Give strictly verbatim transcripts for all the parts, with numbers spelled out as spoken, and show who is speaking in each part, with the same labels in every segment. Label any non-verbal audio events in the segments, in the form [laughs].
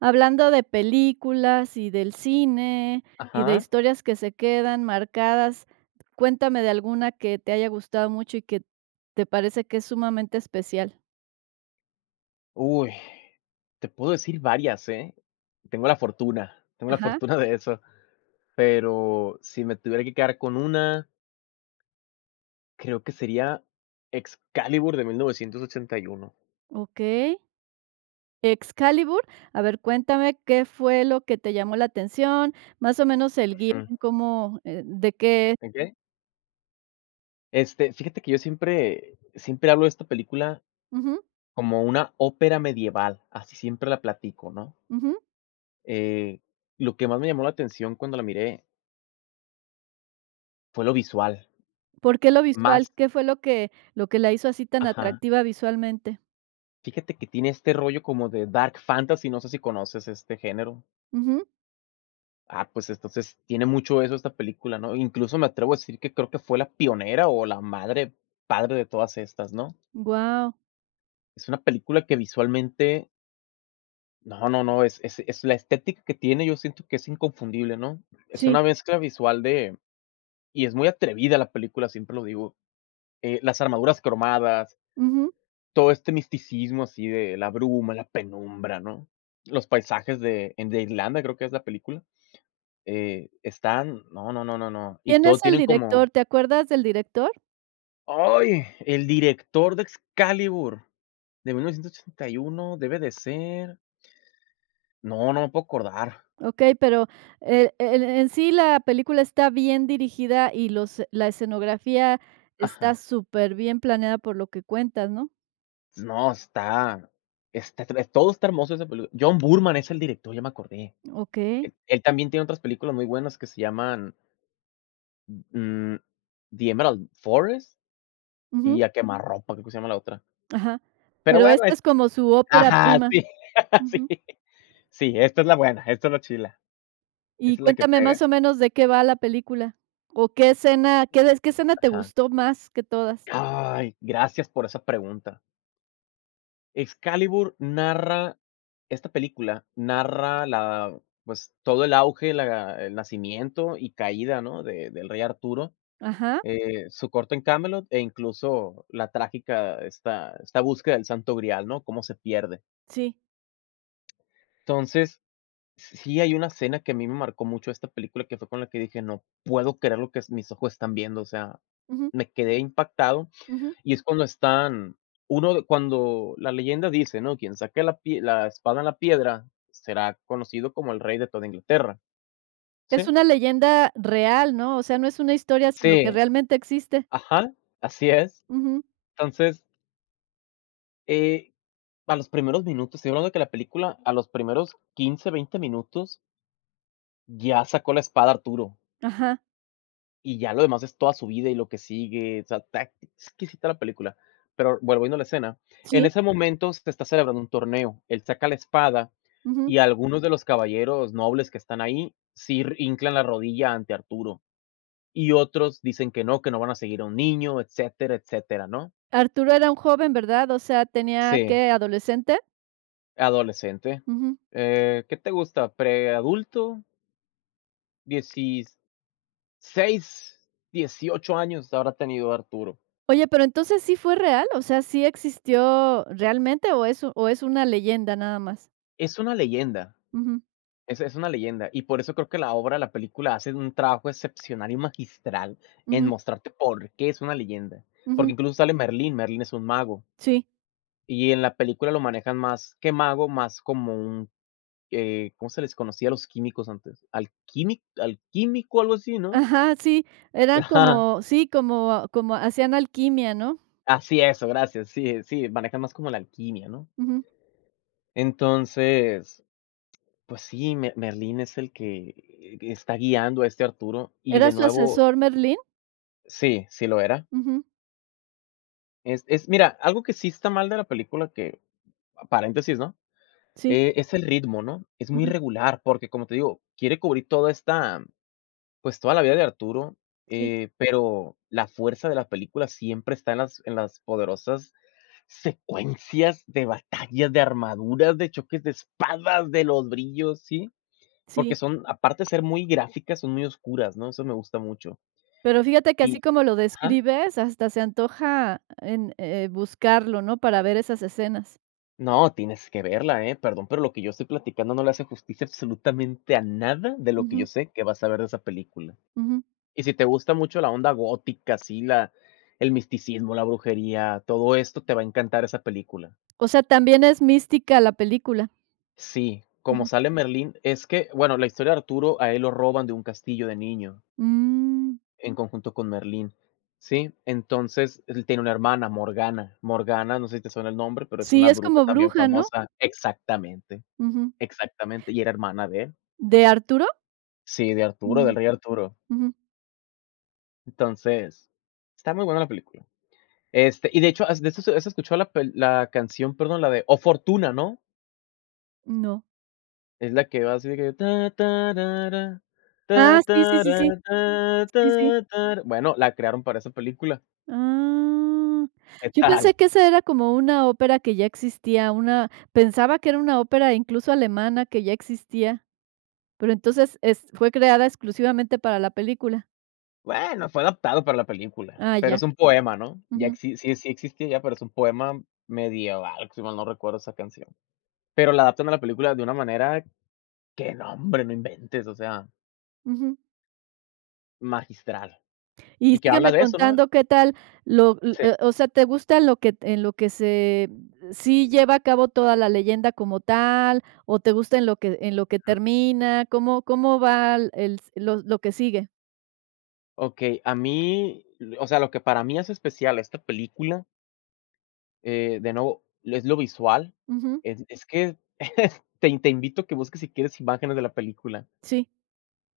Speaker 1: Hablando de películas y del cine, y de
Speaker 2: Ajá.
Speaker 1: historias que se quedan marcadas. Cuéntame de alguna que te haya gustado mucho y que te parece que es sumamente especial.
Speaker 2: Uy, te puedo decir varias, ¿eh? Tengo la fortuna, tengo la
Speaker 1: Ajá.
Speaker 2: fortuna de eso, pero si me tuviera que quedar con una creo que sería Excalibur de mil novecientos ochenta y uno.
Speaker 1: Okey. Excalibur. A ver, cuéntame qué fue lo que te llamó la atención, más o menos, el guion,
Speaker 2: Ujú.
Speaker 1: cómo, eh, de qué
Speaker 2: ¿En qué? Este, fíjate que yo siempre siempre hablo de esta película
Speaker 1: Ujú.
Speaker 2: como una ópera medieval, así siempre la platico, ¿no?
Speaker 1: Ujú.
Speaker 2: Eh, lo que más me llamó la atención cuando la miré fue lo visual.
Speaker 1: ¿Por qué lo visual,
Speaker 2: Más
Speaker 1: qué fue lo que lo que la hizo así tan
Speaker 2: Ajá.
Speaker 1: atractiva visualmente?
Speaker 2: Fíjate que tiene este rollo como de Dark Fantasy, no sé si conoces este género.
Speaker 1: Ujú.
Speaker 2: Ah, pues entonces, tiene mucho eso esta película, ¿no? Incluso, me atrevo a decir que creo que fue la pionera o la madre, padre de todas estas, ¿no?
Speaker 1: Guau.
Speaker 2: Es una película que visualmente No, no, no, es es es la estética que tiene, yo siento que es inconfundible, ¿no? Es
Speaker 1: Sí.
Speaker 2: una mezcla visual de y es muy atrevida la película, siempre lo digo, eh, las armaduras cromadas
Speaker 1: Ujú.
Speaker 2: todo este misticismo, así de la bruma, la penumbra, ¿no?, los paisajes de en de Irlanda, creo que es la película, eh, están, no, no, no, no, no, y
Speaker 1: ¿Quién
Speaker 2: todo
Speaker 1: es el
Speaker 2: tienen como
Speaker 1: director? ¿Te acuerdas del director?
Speaker 2: ¡Ay! El director de Excalibur de mil novecientos ochenta y uno debe de ser No, no me puedo acordar.
Speaker 1: Okey, pero, eh, en en sí la película está bien dirigida y los la escenografía está
Speaker 2: Ajá.
Speaker 1: superbién planeada por lo que cuentas, ¿no?
Speaker 2: No, está está tre todo está hermoso esa pelí John Boorman, es el director, ya me acordé.
Speaker 1: Okey.
Speaker 2: E él también tiene otras películas muy buenas que se llaman mm, The Emerald Forest,
Speaker 1: Ujú.
Speaker 2: y A Quemarropa, creo que se llama la otra.
Speaker 1: Ajá.
Speaker 2: Pero
Speaker 1: Pero
Speaker 2: bueno
Speaker 1: esta
Speaker 2: es
Speaker 1: es como su ópera
Speaker 2: Ajá.
Speaker 1: prima.
Speaker 2: Sí, sí,
Speaker 1: Ujú.
Speaker 2: sí, esta es la buena, esta es la chila.
Speaker 1: Y
Speaker 2: Esa es la que
Speaker 1: cuéntame,
Speaker 2: pega.
Speaker 1: ¿más o menos de qué va la película?, o, ¿qué escena, qué des qué escena te
Speaker 2: Ajá.
Speaker 1: gustó más que todas?
Speaker 2: ¡Ay! Gracias por esa pregunta. Excalibur narra, esta película narra la pues todo el auge, la el nacimiento y caída, ¿no?, de del rey Arturo,
Speaker 1: Ajá.
Speaker 2: eh, su corte en Camelot e incluso la trágica esta esta búsqueda del santo grial, ¿no?, cómo se pierde.
Speaker 1: Sí.
Speaker 2: Entonces, si si hay una escena que a mí me marcó mucho de esta película que fue con la que dije no puedo creer lo que s mis ojos están viendo, o sea,
Speaker 1: Ujú.
Speaker 2: me quedé impactado.
Speaker 1: Ujú.
Speaker 2: Y es cuando están, uno de cuando la leyenda dice, ¿no? Quien saque la pie la espada en la piedra será conocido como el rey de toda Inglaterra,
Speaker 1: Es
Speaker 2: ¿sí?
Speaker 1: una leyenda real, ¿no? O sea, no es una historia, sino que
Speaker 2: Sí.
Speaker 1: realmente existe.
Speaker 2: Ajá. Así es.
Speaker 1: Ujú.
Speaker 2: Entonces eh, para los primeros minutos, estoy hablando de que la película, a los primeros quince, veinte minutos. Ya sacó la espada Arturo.
Speaker 1: Ajá.
Speaker 2: Y ya lo demás es toda su vida y lo que sigue, o sea, está exquisita la película. Pero, volviendo a la escena, en
Speaker 1: Sí.
Speaker 2: ese momento, te está celebrando un torneo. Él saca la espada
Speaker 1: Ujú.
Speaker 2: y algunos de los caballeros nobles que están ahí sir hinclan la rodilla ante Arturo. Y otros dicen que no, que no van a seguir a un niño, etcétera, etcétera, ¿no?
Speaker 1: Arturo era un joven, ¿verdad? O sea, tenía
Speaker 2: Sí.
Speaker 1: ¿qué, adolescente?
Speaker 2: Adolescente.
Speaker 1: Ujú.
Speaker 2: Eh, ¿qué te gusta? ¿Preadulto? dieciséis, dieciocho años habrá tenido Arturo.
Speaker 1: Oye, pero entonces, ¿sí fue real? ¿O sea, sí existió realmente o es u o es una leyenda nada más?
Speaker 2: Es una leyenda,
Speaker 1: Ujú.
Speaker 2: es es una leyenda y por eso creo que la obra, la película hacen un trabajo excepcional y magistral en
Speaker 1: Ujú.
Speaker 2: mostrarte por qué es una leyenda. Porque
Speaker 1: Ujú.
Speaker 2: incluso sale Merlín, Merlín es un mago.
Speaker 1: Sí.
Speaker 2: Y en la película lo manejan más que mago, más como un, eh, ¿cómo se les conocía a los químicos antes? Alquímic alquímico algo así, ¿no?
Speaker 1: Ajá, sí, era
Speaker 2: Ajá.
Speaker 1: como sí, como como hacían alquimia, ¿no?
Speaker 2: Así, eso gracias, sí, eh, sí, maneja más como la alquimia, ¿no?
Speaker 1: Ujú.
Speaker 2: Entonces, pues sí, Me Merlín es el que, eh, está guiando a este Arturo y de
Speaker 1: ¿Era su
Speaker 2: nuevo.
Speaker 1: asesor Merlín?
Speaker 2: Sí, sí lo era.
Speaker 1: Ujú.
Speaker 2: Es es mira, algo que sí está mal de la película que, paréntesis, ¿no?,
Speaker 1: Sí.
Speaker 2: eh, es el ritmo, ¿no?, es muy
Speaker 1: Ujú.
Speaker 2: regular, porque, como te digo, quiere cubrir toda esta, pues, toda la vida de Arturo,
Speaker 1: Sí.
Speaker 2: eh, pero la fuerza de la película siempre está en las en las poderosas secuencias de batallas, de armaduras, de choques de espadas, de los brillos, sí Porque
Speaker 1: Sí.
Speaker 2: son, aparte de ser muy gráficas, son muy oscuras, ¿no? Eso me gusta mucho.
Speaker 1: Pero fíjate que
Speaker 2: Y
Speaker 1: así como lo
Speaker 2: ajá.
Speaker 1: describes, hasta se antoja en, eh, buscarlo, ¿no?, para ver esas escenas.
Speaker 2: No, tienes que verla, ¿eh? Perdón, pero lo que yo estoy platicando no le hace justicia absolutamente a nada de lo que yo
Speaker 1: Ujú.
Speaker 2: sé que vas a ver de esa película.
Speaker 1: Ujú.
Speaker 2: Y si te gusta mucho la onda gótica, así, la el misticismo, la brujería, todo esto te va a encantar esa película.
Speaker 1: O sea, también es mística la película.
Speaker 2: Sí, como
Speaker 1: Ujú.
Speaker 2: sale Merlín es que, bueno, la historia de Arturo a él lo roban de un castillo de niño.
Speaker 1: Mm.
Speaker 2: En conjunto con Merlín, ¿sí? Entonces, él tiene una hermana, Morgana. Morgana, no sé si te suena el nombre, pero es
Speaker 1: Sí,
Speaker 2: una
Speaker 1: es
Speaker 2: bruja
Speaker 1: como
Speaker 2: también
Speaker 1: bruja, ¿no?
Speaker 2: famosa. Exactamente,
Speaker 1: Ujú.
Speaker 2: exactamente, y era hermana de él.
Speaker 1: ¿De Arturo?
Speaker 2: Sí, de Arturo,
Speaker 1: Ujú.
Speaker 2: del rey Arturo.
Speaker 1: Ujú.
Speaker 2: Entonces, está muy buena la película. Este, y, de hecho, has de eso has has escuchado la pel la canción, perdón, la de O Fortuna, ¿no?
Speaker 1: No.
Speaker 2: Es la que va así de que,
Speaker 1: Ah, sí, sí, sí, sí. Sí, sí.
Speaker 2: [humming] bueno, la crearon para esa película.
Speaker 1: Ah,
Speaker 2: ¿Qué
Speaker 1: yo
Speaker 2: tal?
Speaker 1: pensé que ese era como una ópera que ya existía, una, pensaba que era una ópera, incluso, alemana, que ya existía. Pero entonces, es fue creada exclusivamente para la película.
Speaker 2: Bueno, fue adaptado para la película,
Speaker 1: Ah,
Speaker 2: pero
Speaker 1: ya.
Speaker 2: es un poema, ¿no? Ya
Speaker 1: Ujú.
Speaker 2: exis sí sí existía pero es un poema medieval, si mal no recuerdo esa canción. Pero la adaptan a la película de una manera que no hombre, no inventes, o sea.
Speaker 1: Ujú.
Speaker 2: Magistral.
Speaker 1: Y
Speaker 2: Y que habla
Speaker 1: sígueme
Speaker 2: de eso, ¿no?
Speaker 1: contando qué tal lo o
Speaker 2: Sí.
Speaker 1: o sea, ¿te gusta lo que en lo que se sí lleva a cabo toda la leyenda como tal? ¿O te gusta en lo que en lo que
Speaker 2: Ujú.
Speaker 1: termina? ¿Cómo cómo va l el s lo lo que sigue?
Speaker 2: Okey, a mí l o sea lo que para mí hace especial a esta película eh, de nuevo lo es lo visual.
Speaker 1: Ujú.
Speaker 2: Es es que [chuckles] te te invito que busques si quieres imágenes de la película.
Speaker 1: Sí,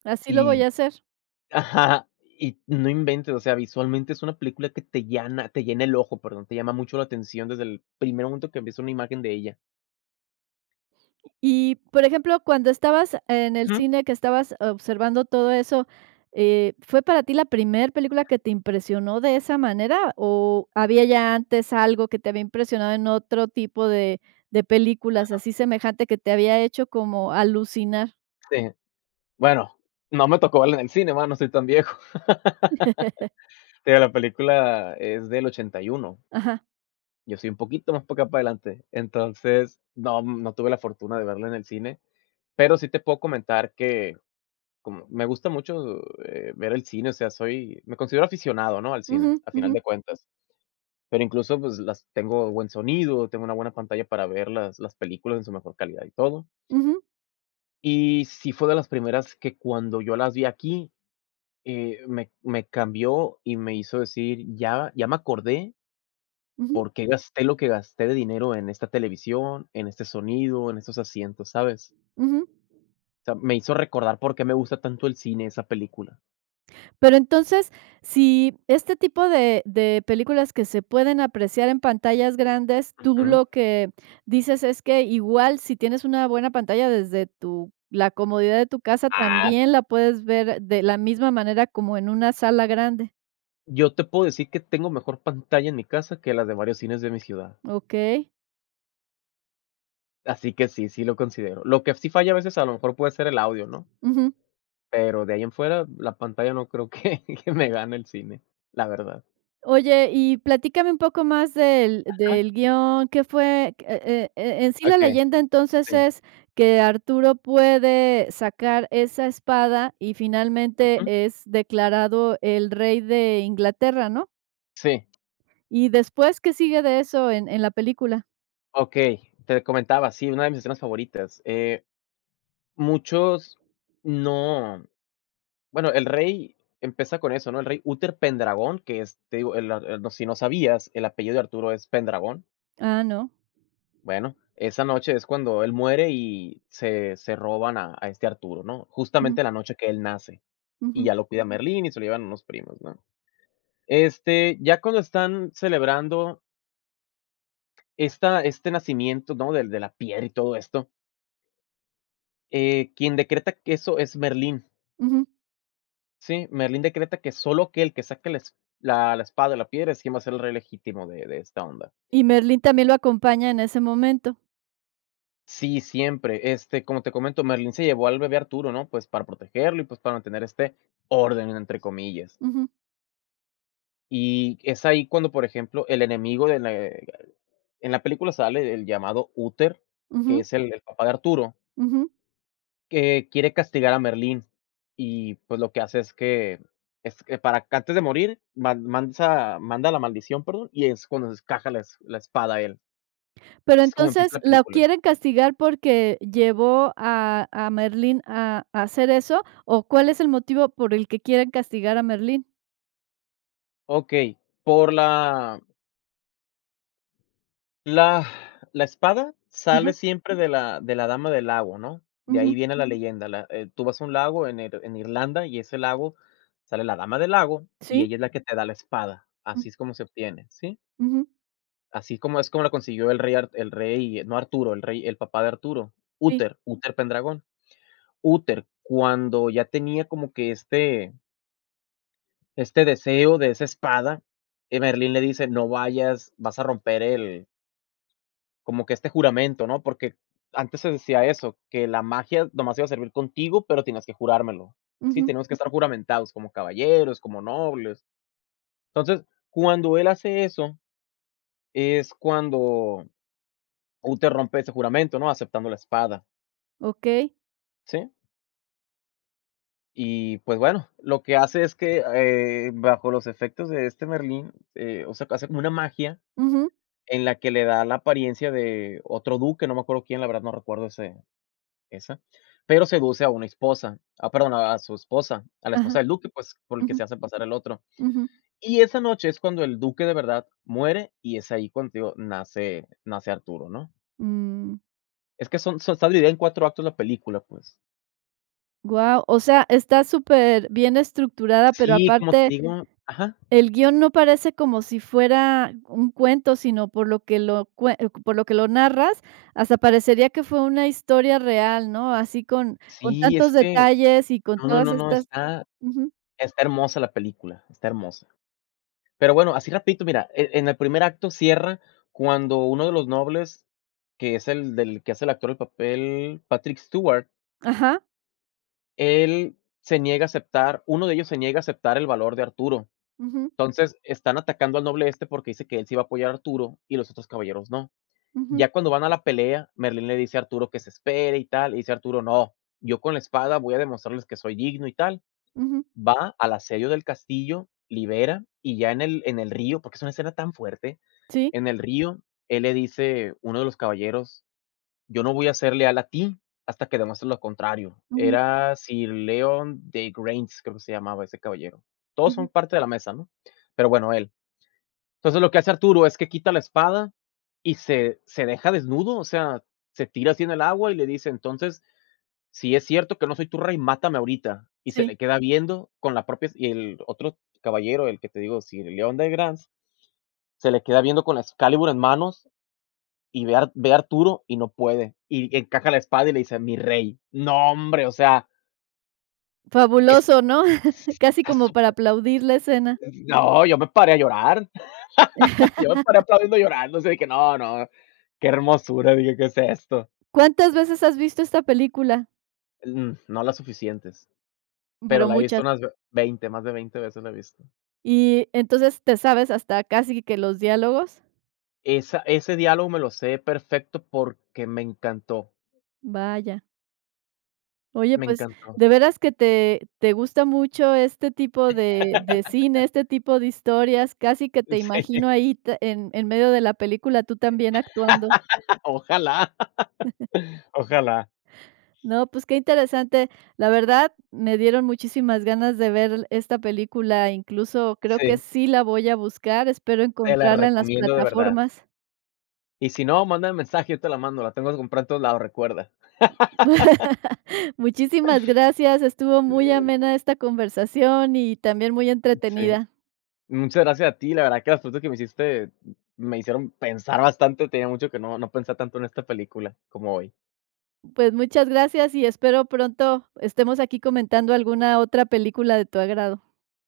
Speaker 1: así lo voy
Speaker 2: Y
Speaker 1: a hacer.
Speaker 2: ajá, y no inventes, o sea, visualmente es una película que te llana, te llena el ojo, perdón, te llama mucho la atención desde el primer momento que ves una imagen de ella.
Speaker 1: Y, por ejemplo, cuando estabas en el
Speaker 2: Ujú.
Speaker 1: cine, que estabas observando todo eso, eh, ¿fue para ti la primer película que te impresionó de esa manera? ¿O había ya antes algo que te había impresionado en otro tipo de de películas
Speaker 2: Ajá.
Speaker 1: así semejante que te había hecho como alucinar?
Speaker 2: Sí, bueno, no me tocó verla en el cine, va, no soy tan viejo.
Speaker 1: [laughs]
Speaker 2: [laughs] Pero la película es del ochenta y uno.
Speaker 1: Ajá.
Speaker 2: Yo soy un poquito más para acá para adelante. Entonces, no no tuve la fortuna de verla en el cine. Pero sí te puedo comentar que, como me gusta mucho, eh, ver el cine, o sea, soy me considero aficionado, ¿no?, al cine,
Speaker 1: Ujú,
Speaker 2: a final
Speaker 1: ujú.
Speaker 2: de cuentas. Pero incluso, pues, las tengo buen sonido, tengo una buena pantalla para ver las las películas en su mejor calidad y todo.
Speaker 1: Ujú.
Speaker 2: Y sí fue de las primeras que cuando yo las vi aquí, eh, me me cambió y me hizo decir: "Ya ya me acordé"
Speaker 1: Ujú.
Speaker 2: "porqué gasté lo que gasté de dinero en esta televisión, en este sonido, en estos asientos", ¿sabes?
Speaker 1: Ujú.
Speaker 2: O sea, me hizo recordar porqué me gusta tanto el cine, esa película.
Speaker 1: Pero entonces, si este tipo de de películas que se pueden apreciar en pantallas grandes, tú
Speaker 2: Ujú.
Speaker 1: lo que dices es que igual si tienes una buena pantalla desde tu la comodidad de tu casa,
Speaker 2: Ah.
Speaker 1: también la puedes ver de la misma manera como en una sala grande.
Speaker 2: Yo te puedo decir que tengo mejor pantalla en mi casa, que las de varios cines de mi ciudad.
Speaker 1: Okey.
Speaker 2: Así que sí, sí lo considero. Lo que sí falla a veces a lo mejor puede ser el audio, ¿no?
Speaker 1: Ujú.
Speaker 2: Pero de ahí en fuera, la pantalla no creo que que me gane el cine, la verdad.
Speaker 1: Oye, y platícame un poco más del
Speaker 2: Ajá.
Speaker 1: del guión, qué fue q E e e en sí la
Speaker 2: Okey.
Speaker 1: leyenda, entonces,
Speaker 2: Sí.
Speaker 1: es que Arturo puede sacar esa espada, y finalmente
Speaker 2: Ujú.
Speaker 1: es declarado el rey de Inglaterra, ¿no?
Speaker 2: Sí.
Speaker 1: Y después, ¿qué sigue de eso en en la película?
Speaker 2: Okey, te comentaba, sí, una de mis escenas favoritas. Eh, muchos No Bueno, el rey, empieza con eso, ¿no? El rey, Uter Pendragón que es, te digo, el, ah, el no, si no sabías el apellido de Arturo es Pendragón.
Speaker 1: Ah, no.
Speaker 2: Bueno, esa noche es cuando él muere y se se roban a a este Arturo, ¿no?,
Speaker 1: Ujú.
Speaker 2: justamente la noche que él nace. Y
Speaker 1: Ujú.
Speaker 2: ya lo cuida Merlín y se lo llevan unos primos, ¿no? Este, ya cuando están celebrando esta este nacimiento, ¿no?, Del de la piel y todo esto eh, quien decreta que eso, es Merlín.
Speaker 1: Ujú.
Speaker 2: Sí, Merlín decreta que solo aquel que saque la esp la la espada de la piedra, es quien va a ser el rey legítimo de de esta onda.
Speaker 1: Y Merlín también lo acompaña en ese momento.
Speaker 2: Sí, siempre. Este, como te comento, Merlín se llevó al bebé Arturo, ¿no?, pues, para protegerlo, y, pues, para mantener este orden entre comillas.
Speaker 1: Ujú.
Speaker 2: Y es ahí cuando, por ejemplo, el enemigo de le en la película sale el llamado Úter, que
Speaker 1: Ujú.
Speaker 2: es el el papá de Arturo
Speaker 1: Ujú.
Speaker 2: que quiere castigar a Merlín. Y, pues, lo que hace es que es que para ca antes de morir, man mansa manda la maldición, perdón, y es cuando s caja las la espada él
Speaker 1: Pero,
Speaker 2: es como empieza
Speaker 1: entonces,
Speaker 2: la
Speaker 1: ¿la
Speaker 2: película.
Speaker 1: quieren castigar, porque llevó a a Merlín a a hacer eso? O ,¿cuál es el motivo por el que quieren castigar a Merlín?
Speaker 2: Okey, por la la la espada
Speaker 1: Ajá.
Speaker 2: sale siempre de la de la Dama del Lago ¿no?, de ahí
Speaker 1: Ujú.
Speaker 2: viene la leyenda, la eh, tú vas a un lago en Ir en Irlanda, y ese lago sale la Dama del Lago. Y
Speaker 1: Sí.
Speaker 2: ella es la que te da la espada, así
Speaker 1: Mm.
Speaker 2: es como se obtiene, ¿sí?
Speaker 1: Ujú.
Speaker 2: Así como es como lo consiguió el rey Ar el rey, no Arturo, el rey, el papá de Arturo,
Speaker 1: Sí.
Speaker 2: Úter, Úter Pendragón. Úter, cuando ya tenía como que este este deseo de esa espada, que Merlín le dice: "No vayas, vas a romper el" "como que este juramento, ¿no?". Porque antes se decía eso, que la magia nomás iba a servir contigo, pero tenías que jurármelo. Sí,
Speaker 1: Ujú.
Speaker 2: tenemos que estar juramentados, como caballeros, como nobles. Entonces, cuando él hace eso, es cuando Úter rompe ese juramento, ¿no?, aceptando la espada.
Speaker 1: Okey.
Speaker 2: ¿Sí? Y, pues, bueno, lo que hace es que, eh, bajo los efectos de este Merlín, eh, o sea, hace como una magia
Speaker 1: Ujú.
Speaker 2: en la que le da la apariencia de otro duque, no me acuerdo quién, la verdad, no recuerdo ese esa, pero seduce a una esposa, ah, perdón, a a su esposa, a la
Speaker 1: Ajá.
Speaker 2: esposa del duque, pues, por el que
Speaker 1: Ujú.
Speaker 2: se hace pasar el otro.
Speaker 1: Ujú.
Speaker 2: Y esa noche es cuando el duque de verdad, muere, y es ahí cuando, te digo, nace nace Arturo, ¿no?
Speaker 1: Mm.
Speaker 2: Es que son son, esta dividida en cuatro actos, la película, pues.
Speaker 1: Guau, o sea, está superbién estructurada, pero
Speaker 2: Sí, como te
Speaker 1: aparte
Speaker 2: digo ajá.
Speaker 1: el guion no parece como si fuera un cuento, sino, por lo que lo cue por lo que lo narras, hasta parecería que fue una historia real, ¿no? Así con con
Speaker 2: Sí, es
Speaker 1: tantos
Speaker 2: que
Speaker 1: detalles y con
Speaker 2: no,
Speaker 1: todas
Speaker 2: no, no,
Speaker 1: estas
Speaker 2: está
Speaker 1: ujú.
Speaker 2: está hermosa la película, está hermosa. Pero bueno, así rapidito, mira, eh, en el primer acto cierra cuando uno de los nobles, que es el del que hace el actor del papel, Patrick Stewart.
Speaker 1: Ajá.
Speaker 2: Él se niega a aceptar uno de ellos se niega a aceptar el valor de Arturo.
Speaker 1: Ujú.
Speaker 2: Entonces, están atacando al noble este porque dice que él sí va a apoyar a Arturo y los otros caballeros no.
Speaker 1: Ujú.
Speaker 2: Ya cuando van a la pelea, Merlín le dice a Arturo que se espere y tal, le dice Arturo: "No, yo con la espada voy a demostrarles que soy digno y tal".
Speaker 1: Ujú.
Speaker 2: Va al asedio del castillo, libera, y ya en el en el río, porque es una escena tan fuerte,
Speaker 1: Sí.
Speaker 2: en el río, él le dice, uno de los caballeros: "Yo no voy a ser leal a ti, hasta que demuestres lo contrario".
Speaker 1: Ujú.
Speaker 2: Era Sir Leodegrance, creo que se llamaba ese caballero. Todos son
Speaker 1: Ujú.
Speaker 2: parte de la mesa, ¿no? Pero bueno, él. Entonces, lo que hace Arturo es que quita la espada y se se deja desnudo, o sea, se tira así, en el agua y le dice: "Entonces, si es cierto que no soy tu rey, mátame ahorita". Y se
Speaker 1: Sí.
Speaker 2: le queda viendo con la propias, y el otro caballero, el que te digo, sir Leodegrance, se le queda viendo con la excalibur en manos, y ve a Ar ve a Arturo y no puede. Y encaja la espada y le dice: "Mi rey". No hombre, o sea. Es s
Speaker 1: Fabuloso, ¿no? [chuckles] Casi
Speaker 2: tá
Speaker 1: como para
Speaker 2: súper
Speaker 1: aplaudir la escena.
Speaker 2: Mm, no, yo me paré a llorar. [laughs] Yo me paré,
Speaker 1: [laughs]
Speaker 2: aplaudiendo y llorando, o sea, que no, no. "Que hermosura", dije, "¿Qué es esto?".
Speaker 1: ¿Cuántas veces has visto esta película?
Speaker 2: En, mm, no las suficientes. Pero
Speaker 1: Pero
Speaker 2: la he visto
Speaker 1: muchas.
Speaker 2: unas ve veinte, más de veinte veces la he visto.
Speaker 1: Y entonces, ¿te sabes hasta casi que los diálogos?
Speaker 2: Esa ese diálogo me lo sé perfecto, porque me encantó.
Speaker 1: Vaya. Oye,
Speaker 2: Me
Speaker 1: pues,
Speaker 2: encantó.
Speaker 1: de veras que te te gusta mucho este tipo de de cine, este
Speaker 2: [laughs]
Speaker 1: tipo de historias, casi que te
Speaker 2: Sí.
Speaker 1: imagino ahí te en en medio de la película tú también actuando.
Speaker 2: Ojalá,
Speaker 1: [chuckles]
Speaker 2: Ojalá.
Speaker 1: No, pues, qué interesante. La verdad, me dieron muchísimas ganas de ver l esta película, incluso creo que
Speaker 2: Sí.
Speaker 1: sí la voy a buscar, espero
Speaker 2: Te la
Speaker 1: encontrarla en las
Speaker 2: recomiendo, de verdad.
Speaker 1: plataformas.
Speaker 2: Y si no, mándame mensaje, yo te la mando, la tengo que comprada en todos lados, recuerda. [laughs]
Speaker 1: [laughs] Muchísimas gracias, estuvo
Speaker 2: Sí,
Speaker 1: muy
Speaker 2: sí.
Speaker 1: amena esta conversación y también muy
Speaker 2: Sí.
Speaker 1: entretenida.
Speaker 2: Muchas gracias a ti. La verdad que las cosas que me dijiste me hicieron pensar bastante, tenía mucho que no no pensaba tanto en esta película como hoy.
Speaker 1: Pues, muchas gracias y espero pronto estemos aquí comentando alguna otra película de tu agrado.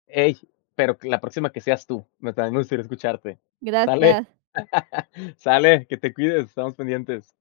Speaker 2: Ey, pero que la próxima que seas tú, me tambien me gustaria escucharte, ¿sale?
Speaker 1: Gracias.
Speaker 2: [laughs] Sale, que te cuides, estamos pendientes.